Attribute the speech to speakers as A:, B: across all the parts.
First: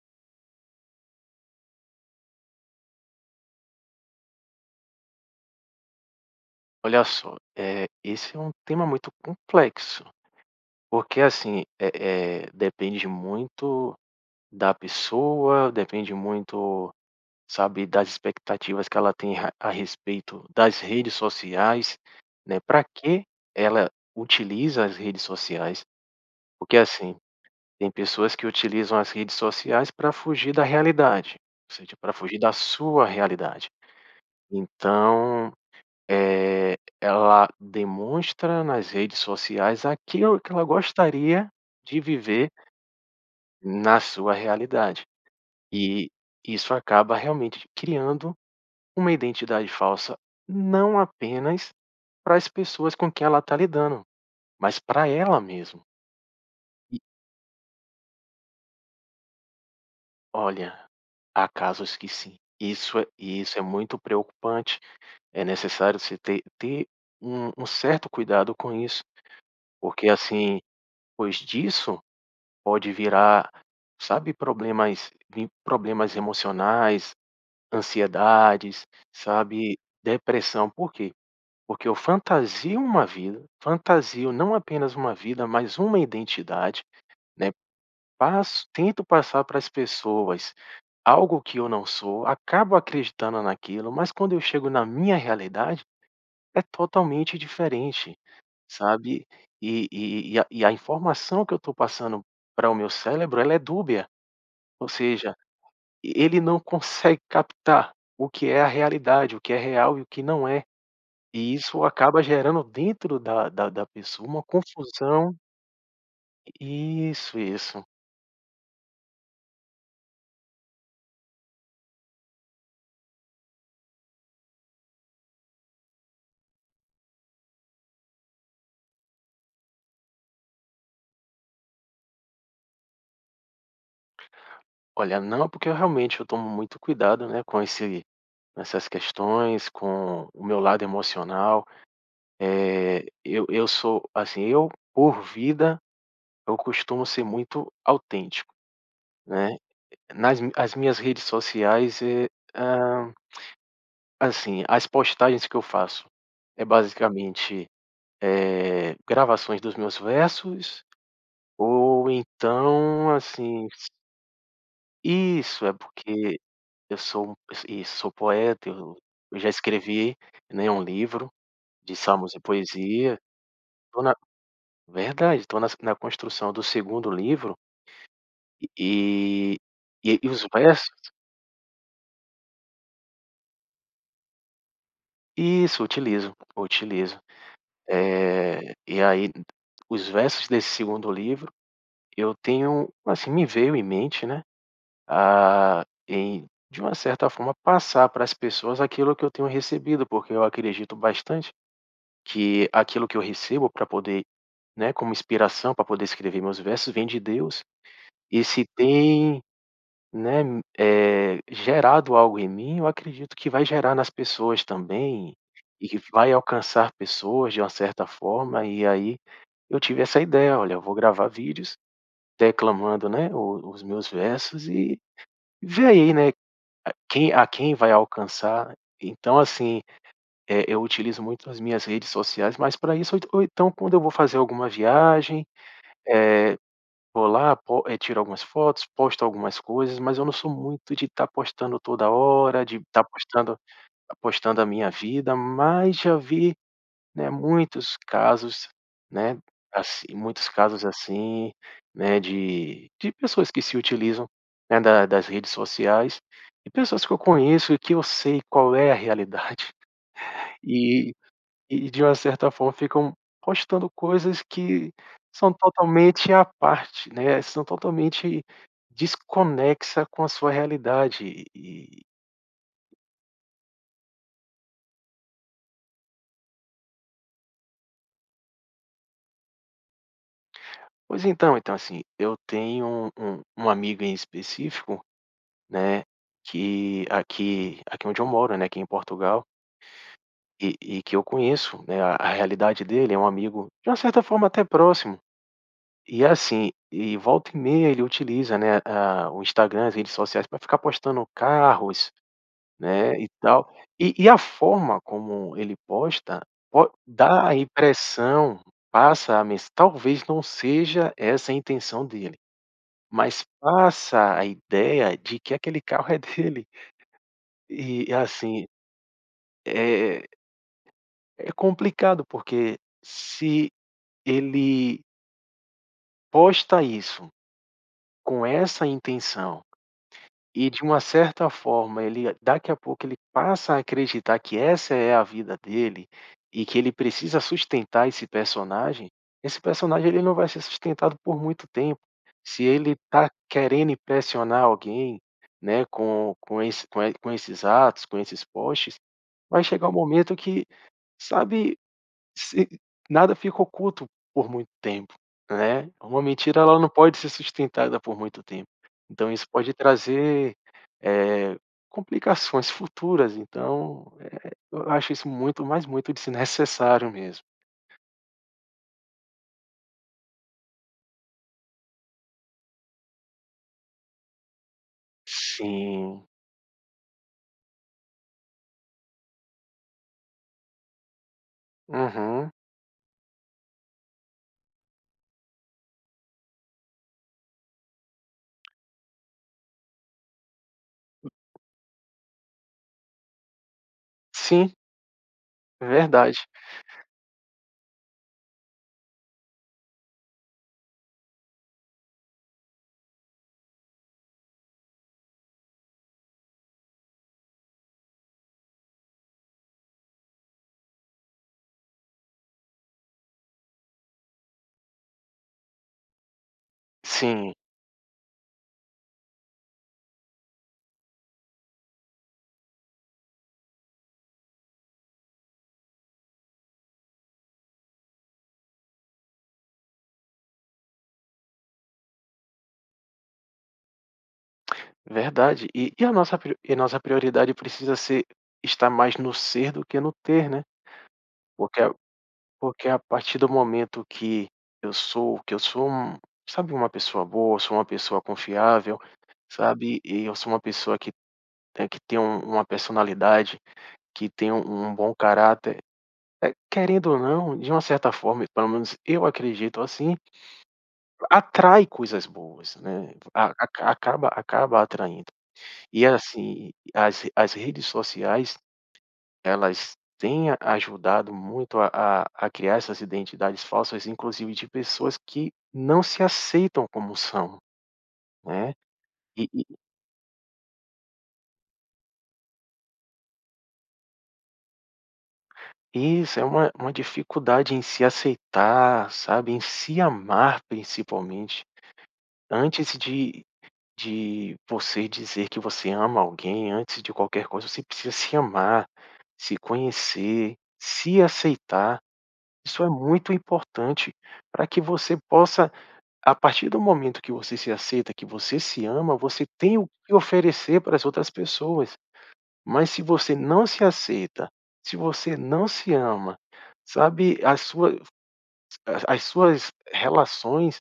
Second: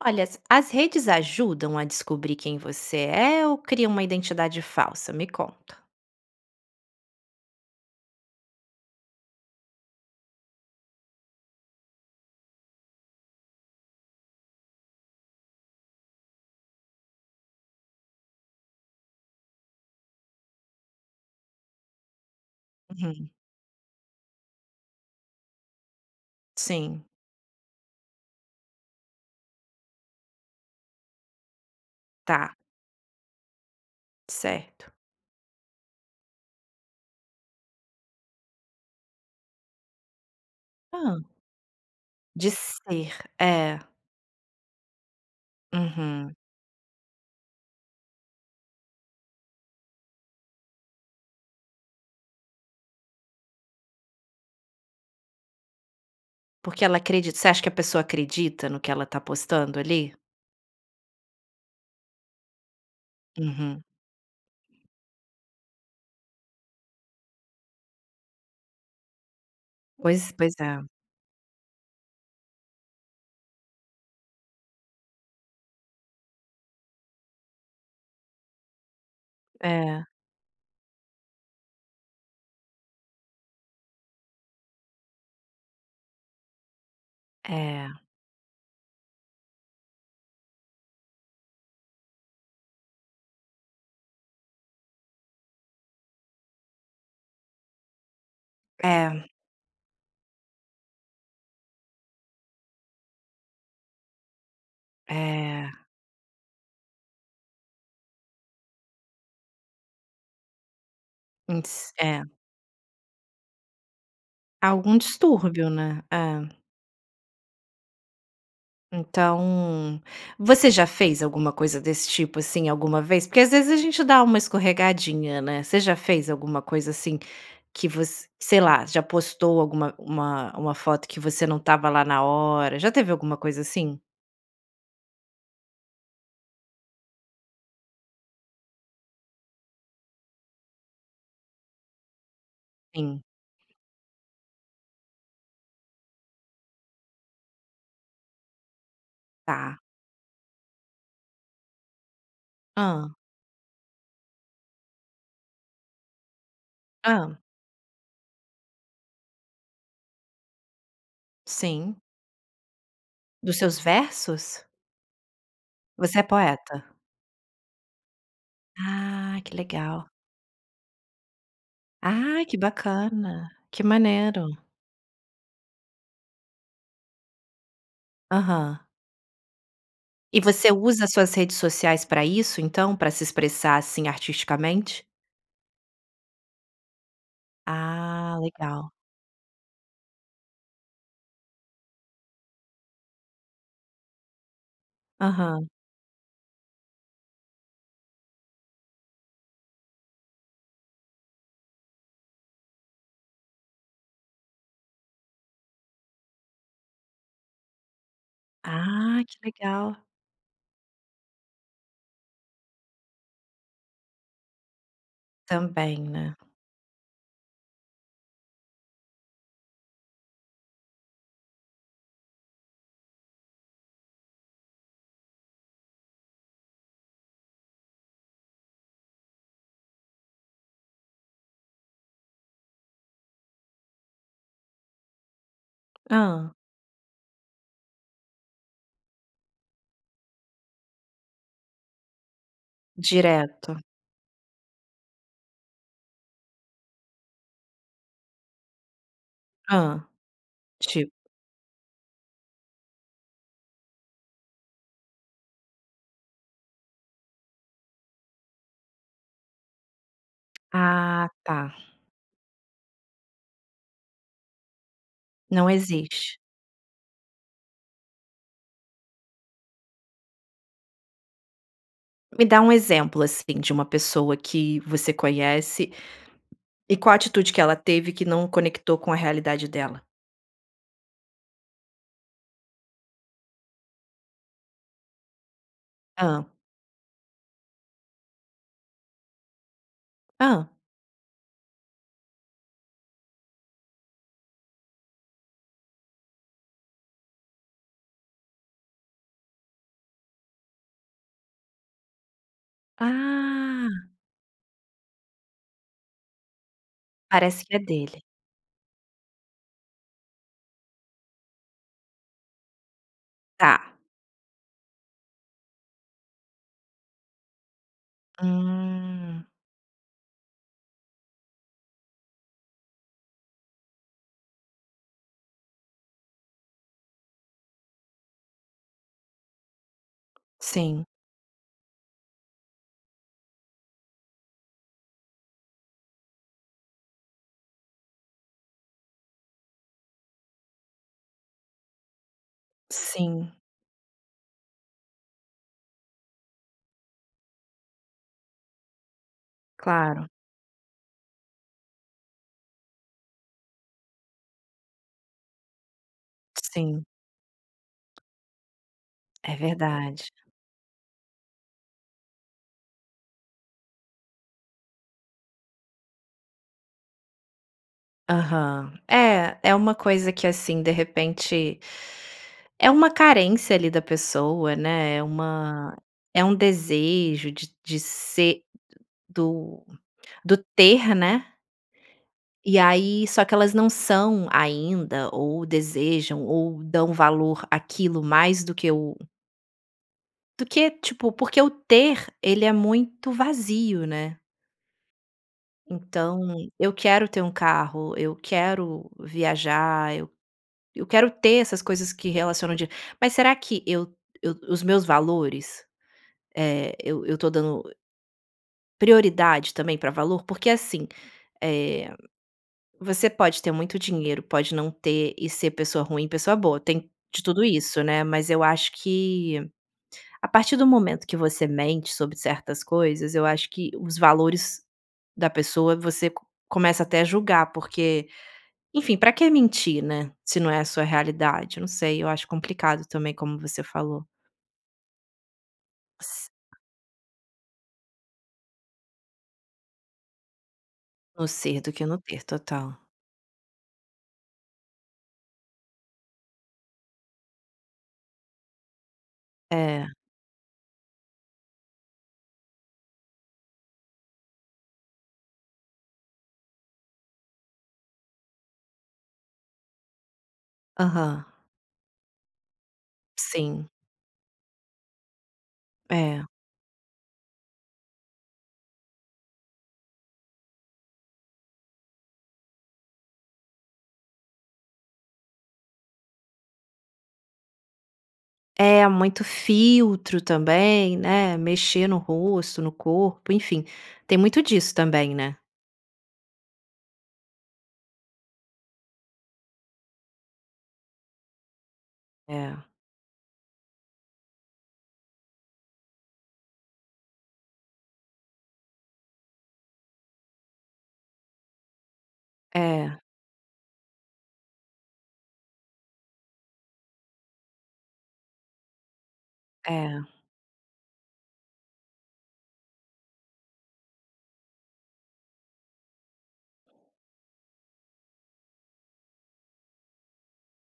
A: Olha, as as redes ajudam a descobrir quem você é, ou criam uma identidade falsa? Me conta.
B: Olha só, eh, esse é um tema muito complexo. Porque assim, eh eh, depende muito da pessoa, depende muito, sabe, das expectativas que ela tem a a respeito das redes sociais, né, para que
A: Uhum.
B: ela utiliza as redes sociais. Porque
A: Sim.
B: assim, tem pessoas que utilizam as redes sociais para fugir da realidade. Ou seja, para fugir da
A: Tá.
B: sua realidade.
A: Certo.
B: Então, eh, ela demonstra nas redes sociais aquilo que ela
A: Hã?
B: gostaria de viver
A: De ser. É.
B: na sua realidade. E,
A: Uhum.
B: isso acaba realmente criando uma identidade falsa, não apenas para as pessoas com quem ela está lidando, mas pra ela mesmo.
A: Porque ela
B: E
A: acredita você acha que a pessoa acredita no que ela tá postando, ali?
B: Olha, há casos que sim. Isso é e isso é
A: Uhum.
B: muito preocupante. É necessário você ter ter um um certo cuidado com isso. Porque
A: Pois pois
B: assim
A: é.
B: pois disso, pode virar, sabe, problemas vim, problemas emocionais, ansiedades, sabe,
A: É.
B: depressão. Por quê? Porque eu fantasio uma vida, fantasio não apenas uma vida, mas uma identidade, né.
A: É.
B: Passo tento passar para as pessoas algo que eu não sou, acabo acreditando naquilo, mas quando eu chego na minha realidade, é totalmente diferente, sabe.
A: É.
B: E e e a e a informação que eu tô passando para o meu cérebro ela é dúbia. Ou seja,
A: É.
B: e ele não consegue captar o que é a realidade, o que é real e o que não é. E
A: Hum,
B: isso
A: si
B: acaba
A: é.
B: gerando dentro da da da pessoa uma
A: Algum
B: confusão.
A: distúrbio, né? É.
B: Isso, isso.
A: Então, você já fez alguma coisa desse tipo, assim, alguma vez? Porque às vezes a gente dá uma escorregadinha, né? Você já fez alguma coisa assim que voc sei lá, já postou alguma uma uma foto que você não estava lá na hora? Já teve alguma coisa assim?
B: Olha não, porque eu realmente, eu tomo muito cuidado, né, com esse com essas questões, com o meu lado emocional. Eh,
A: Sim.
B: eu eu sou, assim, eu, por vida, eu costumo ser muito autêntico, né.
A: Tá.
B: Nas mi as minhas redes sociais, eh,
A: Hã.
B: hã assim, as postagens que eu faço é
A: Hã.
B: basicamente, eh, gravações dos meus versos
A: Sim.
B: ou então,
A: Dos
B: assim,
A: seus
B: s
A: versos?
B: Isso, é
A: Você é
B: porque
A: poeta?
B: eu sou um is isso, sou poeta, eu eu
A: Ah,
B: já
A: que legal.
B: escrevi, né, um livro, de Salmos e
A: Ah, que
B: poesia.
A: bacana. Que
B: Tô na
A: maneiro.
B: verdade, tô nas na construção do segundo livro. E
A: Aham.
B: e, e e
A: E
B: os
A: você
B: versos
A: usa suas redes sociais para isso, então, para se expressar, assim, artisticamente?
B: Isso, utilizo, utilizo.
A: Ah,
B: Eh,
A: legal.
B: e aí d os versos desse segundo livro, eu tenho assim, me veio em mente, né,
A: Aham.
B: ah, em de uma certa forma passar para as pessoas aquilo que eu tenho recebido, porque eu acredito bastante que aquilo que eu recebo para poder, né, como inspiração, para poder escrever meus versos, vem de Deus, e se
A: Ah, que
B: tem,
A: legal.
B: né, m eh, gerado algo em mim, eu acredito que vai gerar nas pessoas também, e
A: Também,
B: que vai
A: né.
B: alcançar pessoas de uma certa forma e aí eu tive essa ideia: "Olha, eu vou gravar vídeos, declamando, né, o os meus versos e vê aí, né, quem a quem vai alcançar". Então assim, eh, eu utilizo muito as minhas redes sociais mais para isso, ou en ou então quando eu vou fazer alguma viagem,
A: Hã.
B: eh, vou lá, pos tiro algumas fotos, posto algumas coisas, mas eu não sou muito de estar postando toda hora, de estar postando
A: Direto.
B: tá postando a minha vida, mas já vi, né, muitos casos, né,
A: Hã.
B: assi muitos casos
A: Tip
B: assim, né, de de pessoas que se utilizam, né, da das redes sociais, e pessoas que eu conheço e que eu sei qual é a realidade. E
A: Ah, tá.
B: e de uma certa forma ficam postando coisas que são
A: Não
B: totalmente
A: existe.
B: à parte, né, são totalmente desconexa com a sua realidade. E e
A: Me dá um exemplo, assim, de uma pessoa que você conhece, e qual atitude que ela teve que não conectou com a realidade dela?
B: Pois, então então, assim, eu tenho um um amigo em específico, né,
A: Hã.
B: que aqui aqui onde eu moro, né, aqui em Portugal
A: Hã?
B: E e e que eu conheço, né, a realidade dele é um amigo de uma certa forma até próximo. E assim e volta e meia ele utiliza, né, hã, o Instagram, as redes sociais pra ficar postando carros, né, e tal.
A: Ah.
B: E e a forma como ele posta po dá a
A: Parece que é dele.
B: impressão, passa a mensa talvez não seja essa a intenção dele, mas
A: Tá.
B: passa a ideia de que aquele carro é dele. E e assim,
A: Hum.
B: eh É complicado, porque se ele posta isso, com essa intenção e, de uma
A: Sim.
B: certa forma, ele daqui a pouco, ele passa a acreditar que essa é a vida dele e que ele precisa sustentar esse personagem. Esse personagem ele não vai ser sustentado por muito tempo. Se ele está
A: Sim.
B: querendo impressionar alguém, né, com com esse com e com esses atos, com esses posts, vai chegar um
A: Claro.
B: momento que, sabe? Se nada fica oculto por muito tempo, né? Uma mentira, ela não
A: Sim.
B: pode ser sustentada por muito tempo, então isso
A: É
B: pode
A: verdade.
B: trazer, eh, complicações futuras então, eh, eu acho isso muito, mas muito desnecessário mesmo.
A: Aham. É, é uma coisa que assim, de repente é uma carência ali da pessoa, né, uma
B: Sim.
A: é um desejo de t de ser do do do ter, né?
B: Aham.
A: E aí só que elas não são ainda ou desejam ou dão valor àquilo mais do que o do que, tipo, porque o ter ele é muito vazio, né.
B: Sim. Verdade.
A: Então, eu quero ter um carro, eu quero viajar, eu quero ter essas coisas que relacionam dinheiro, mas será que o o os meus valores, eh, eu eu tô dando prioridade também pra valor? Porque assim, eh, você pode ter muito dinheiro, pode não ter e ser pessoa ruim e pessoa boa tem de
B: Sim.
A: tudo isso, né. Mas eu acho que a partir do momento que você mente sobre certas coisas eu acho que os valores da pessoa você co começa até a julgar porque, enfim pra que mentir, né, se não é a sua realidade? Eu não sei, eu acho complicado também como você falou.
B: Verdade. E e a nossa
A: S
B: pri e a nossa prioridade precisa ser estar mais no ser do que no ter, né.
A: No ser
B: Porque
A: do que no ter,
B: porque a
A: total.
B: partir do momento que eu sou que eu sou, sabe? Uma pessoa boa, sou uma pessoa confiável, sabe?
A: É.
B: E eu sou uma pessoa que, eh, que tem um uma personalidade, que tem um um bom caráter, eh, querendo ou não, de uma certa forma e pelo menos eu acredito assim
A: Aham.
B: atrai coisas boas, né, a
A: Sim.
B: a acaba acaba atraindo. E
A: É.
B: assim, as as redes sociais, elas têm a ajudado muito a a a criar essas identidades falsas inclusive de pessoas que não se aceitam como são, né.
A: É, muito
B: E e e
A: filtro também, né, mexer no rosto, no corpo, enfim, tem muito disso também, né.
B: Isso é uma uma dificuldade em se aceitar, sabe? Em se amar principalmente.
A: É.
B: Antes de de você dizer que você ama alguém, antes de qualquer coisa você precisa se amar, se conhecer, se aceitar. Isso é
A: É.
B: muito importante pra que você possa a partir do momento que você se aceita, que você se ama, você tem o que
A: É.
B: oferecer para as outras pessoas. Mas se você não se aceita, se você não se ama, sabe? A sua a a as suas relações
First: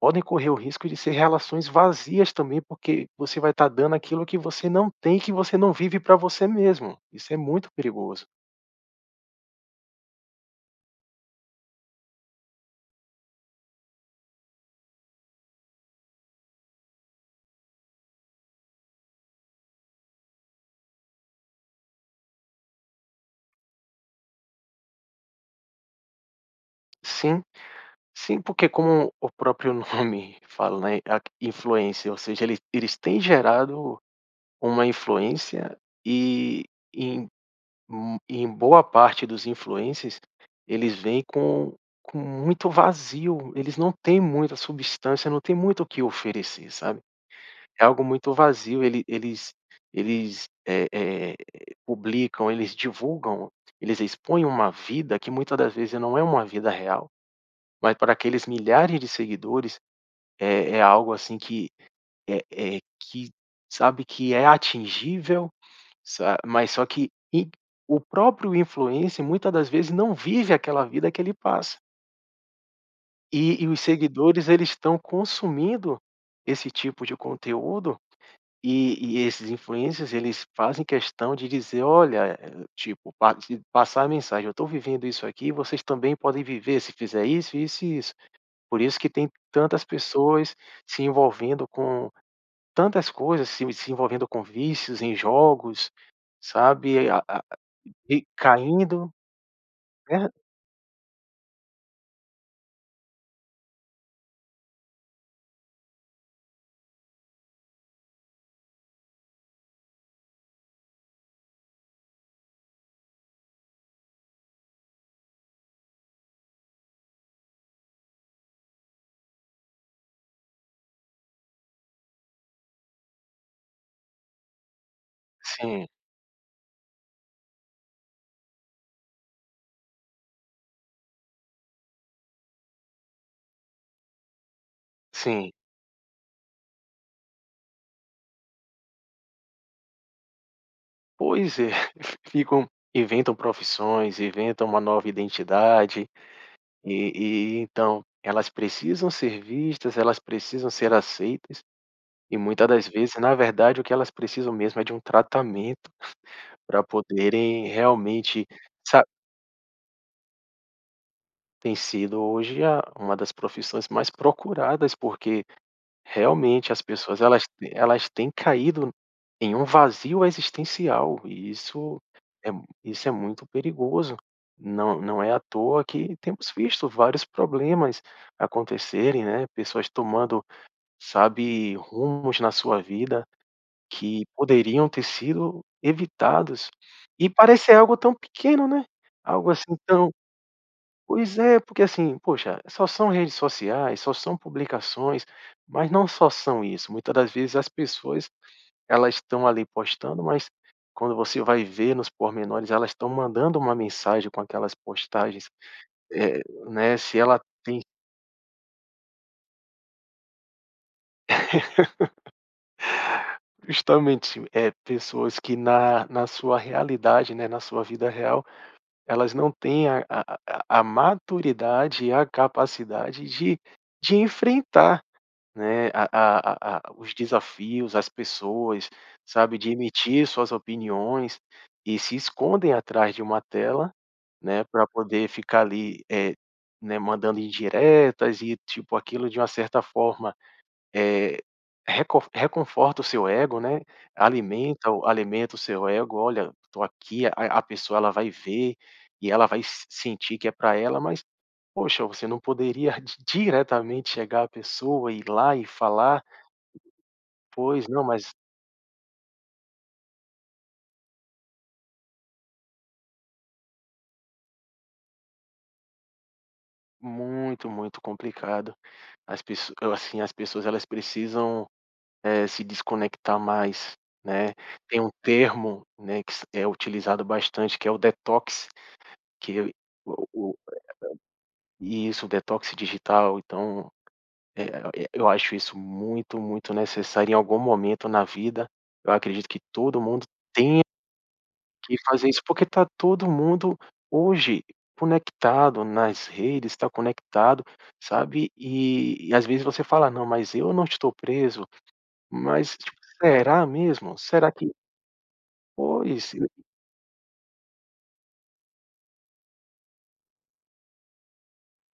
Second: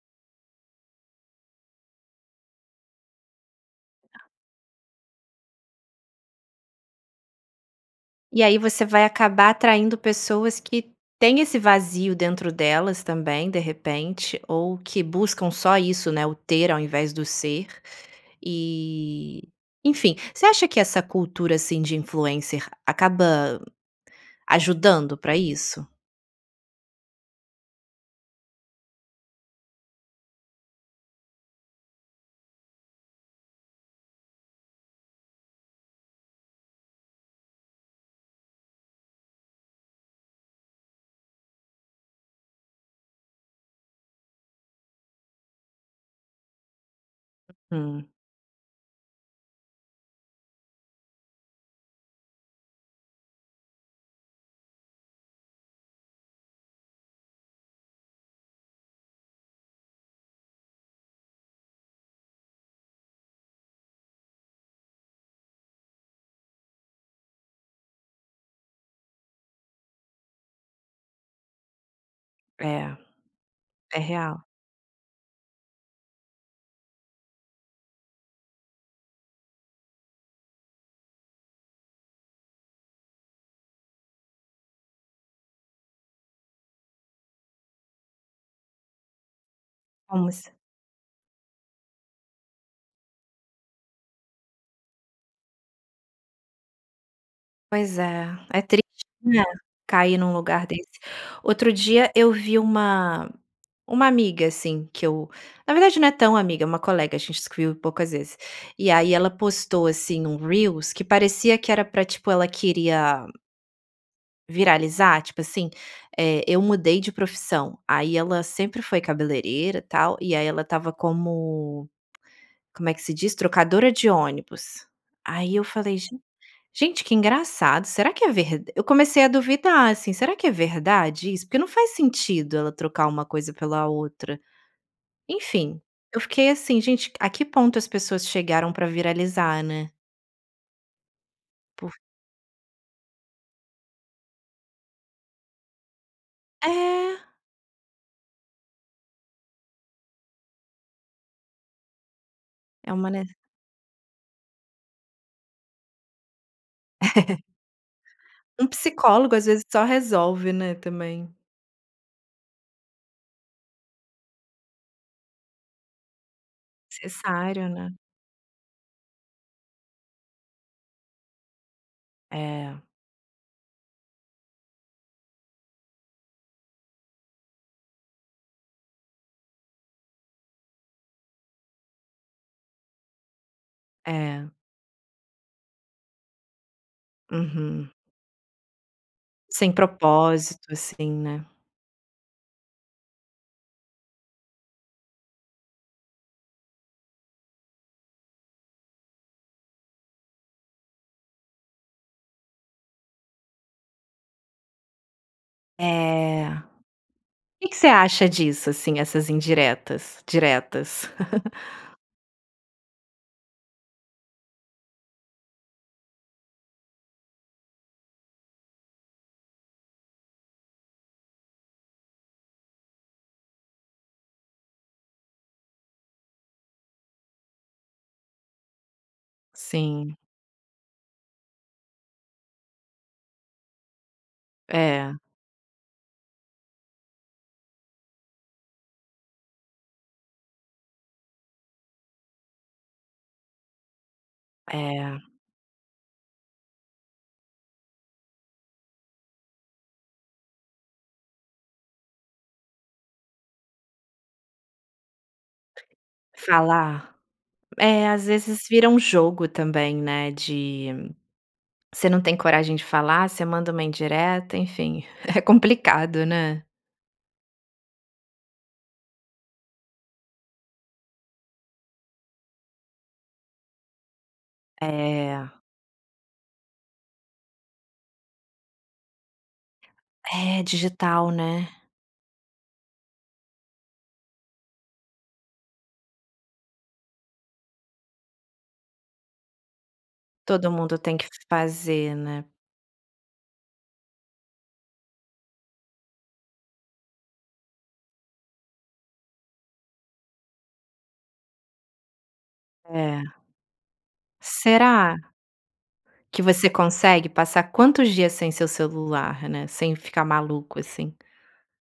B: podem correr o risco de ser relações vazias também porque você vai estar dando aquilo que você não tem e que você não vive pra você mesmo, isso é muito perigoso.
A: E aí você vai acabar atraindo pessoas que têm esse vazio dentro delas também, de repente. Ou que buscam só isso, né, o ter ao invés do ser e enfim, você acha que essa cultura assim de influencer acaba ajudando pra isso?
B: Sim. Sim, porque como o próprio nome, fala, né, a q influência, ou seja ele eles têm gerado uma influência, e em hum em boa parte dos influencers, eles vêm com com muito vazio, eles não têm muita substância, não têm muito o que oferecer, sabe? É algo
A: Uhum.
B: muito vazio, ele eles eles, eh eh, publicam, eles divulgam, eles expõem uma vida que muita das vezes não é uma vida real, mas para aqueles milhares de seguidores, é é algo assim que é é que sabe? Que é atingível, sa mas só que e o próprio influencer muita das vezes não vive aquela vida que ele passa.
A: É,
B: E e os
A: é real.
B: seguidores eles estão consumindo esse tipo de conteúdo, e e esses influencers eles fazem questão de dizer: "Olha," eh, tipo, pa passar a mensagem, "Eu tô vivendo isso aqui, vocês também podem viver se fizer isso, isso e isso." Por isso que tem tantas
A: Umas
B: pessoas se envolvendo com tantas coisas se se envolvendo com vícios em jogos, sabe? E ai a a
A: Pois
B: e
A: é, é triste,
B: caindo
A: né, cair
B: [unintelligible]
A: num lugar desse. Outro dia eu vi uma uma amiga assim que eu na verdade não é tão amiga, é uma colega, a gente se viu poucas vezes. E aí ela postou assim um reels que parecia que era pra, tipo, ela queria viralizar, tipo assim, eh, eu mudei de profissão. Aí ela sempre foi cabeleireira tal e aí ela estava como como é que se diz? Trocadora de ônibus. Aí eu
B: Sim.
A: falei, gen gente que engraçado será que é ver eu comecei a duvidar assim será que é verdade isso? Porque não faz sentido ela trocar uma coisa pela outra.
B: Sim.
A: Enfim, eu fiquei assim gente a que ponto as pessoas chegaram pra viralizar, né?
B: Pois é,
A: Por
B: ficam inventam profissões, inventam uma nova identidade, e
A: É.
B: e então elas precisam ser vistas, elas precisam ser aceitas, e muita das
A: É uma,
B: vezes
A: ne
B: na verdade o que elas precisam mesmo é de um tratamento, pra poderem realmente
A: Um
B: sa
A: psicólogo, às vezes, só resolve, né, também.
B: Tem sido hoje, a uma das profissões mais procuradas porque realmente as pessoas, elas
A: Necessário,
B: t
A: né.
B: elas têm caído em um vazio existencial e isso é mui
A: É.
B: isso é muito perigoso. Não não é à toa que temos visto vários problemas acontecerem, né, pessoas tomando, sabe, rumos na sua vida que
A: É.
B: poderiam ter sido evitados e parecer
A: Uhum.
B: algo tão pequeno, né, algo
A: Sem
B: assim tão
A: propósito assim,
B: pois
A: né.
B: é porque, assim, poxa só são redes sociais, só são publicações, mas não só são isso, muita das vezes as pessoas elas estão ali postando, mas quando você vai ver nos pormenores elas estão mandando uma mensagem com aquelas postagens, eh
A: É. O
B: né, se ela
A: que que
B: tem
A: você acha disso, assim? Essas indiretas, diretas?
B: Justamente, eh, pessoas que na na sua realidade, né, na sua vida real elas não têm a a a a a maturidade e a capacidade de de enfrentar, né, a a a a os desafios, as pessoas, sabe, de
A: Sim.
B: emitir suas opiniões e se escondem atrás de uma tela, né, pra
A: É.
B: poder ficar ali, eh, né, mandando indiretas e, tipo, aquilo de uma certa forma, eh, recon reconforta o seu ego, né. Alimenta o
A: É.
B: alimenta o seu ego: "Olha eu tô aqui." A a pessoa ela vai ver e ela vai s sentir que é pra ela, mas poxa você não poderia di diretamente chegar à pessoa e ir lá e falar
A: Falar.
B: Pois não,
A: É às
B: mas
A: vezes vira um jogo também, né, de você não tem coragem de falar, você manda uma indireta, enfim, é complicado, né?
B: Muito muito complicado, as pes assim, as pessoas elas precisam, eh, se desconectar mais, né. Tem um
A: É.
B: termo, né, que se é utilizado bastante que é o detox, que o o
A: É, digital né?
B: eh eh isso o detox digital. Então, eh eh, eu acho isso muito muito necessário em algum momento na vida, eu acredito que todo mundo
A: Todo
B: tenha
A: mundo tem que f
B: que
A: fazer,
B: fazer isso.
A: né.
B: Porque tá todo mundo hoje conectado nas redes, tá conectado, sabe e e às vezes você fala: "Não mas eu não estou preso." Mas tipo
A: É.
B: será mesmo? Será que
A: Será
B: Pois,
A: que
B: e
A: você consegue passar quantos dias sem o seu celular, né? Sem ficar maluco assim?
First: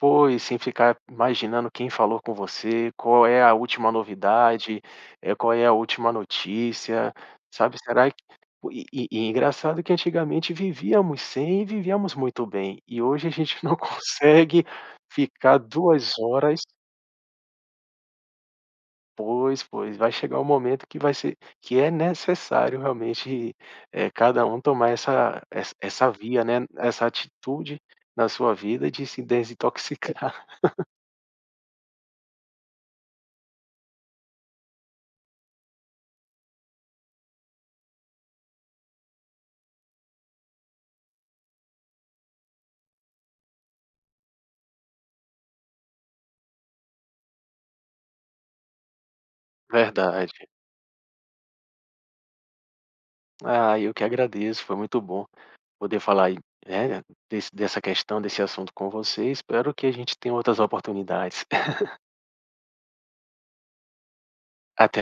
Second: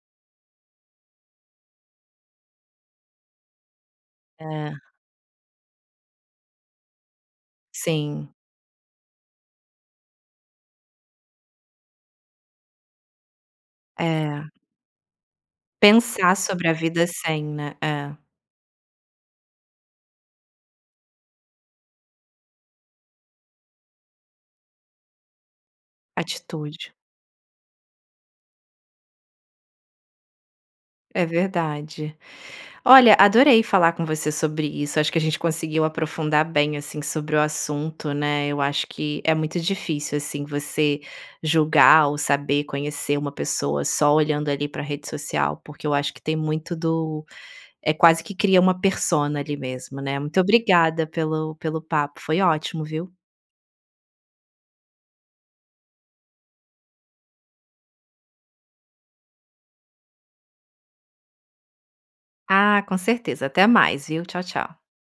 B: Pois. Sem ficar imaginando quem falou com você, qual é a última
A: É.
B: novidade, eh, qual é a última notícia, sabe. Será que
A: Sim.
B: e e engraçado que antigamente vivíamos sem, e vivíamos muito bem. E hoje a gente não
A: É.
B: consegue ficar 2
A: Pensar
B: horas
A: sobre a vida sem, né? É.
B: Pois, pois. Vai chegar o momento que vai ser que é necessário realmente, eh, cada um tomar essa essa essa via, né. E
A: Atitude.
B: essa atitude na sua vida, de se desintoxicar.
A: É verdade. Olha, adorei falar com você sobre isso. Acho que a gente conseguiu aprofundar bem assim sobre o assunto, né. Eu acho que é muito difícil, assim, você julgar ou saber conhecer uma pessoa só olhando ali pra rede social, porque eu acho que tem muito do é quase que cria uma persona ali mesmo, né.
B: Verdade.
A: Muito obrigada pelo pelo papo, foi ótimo, viu.
B: Ah, eu que agradeço, foi muito bom poder falar aí, eh eh, desse dessa questão desse assunto com você. Espero que a gente tenha outras oportunidades.
A: Ah, com certeza, até mais, viu. Tchau, tchau.
B: Até.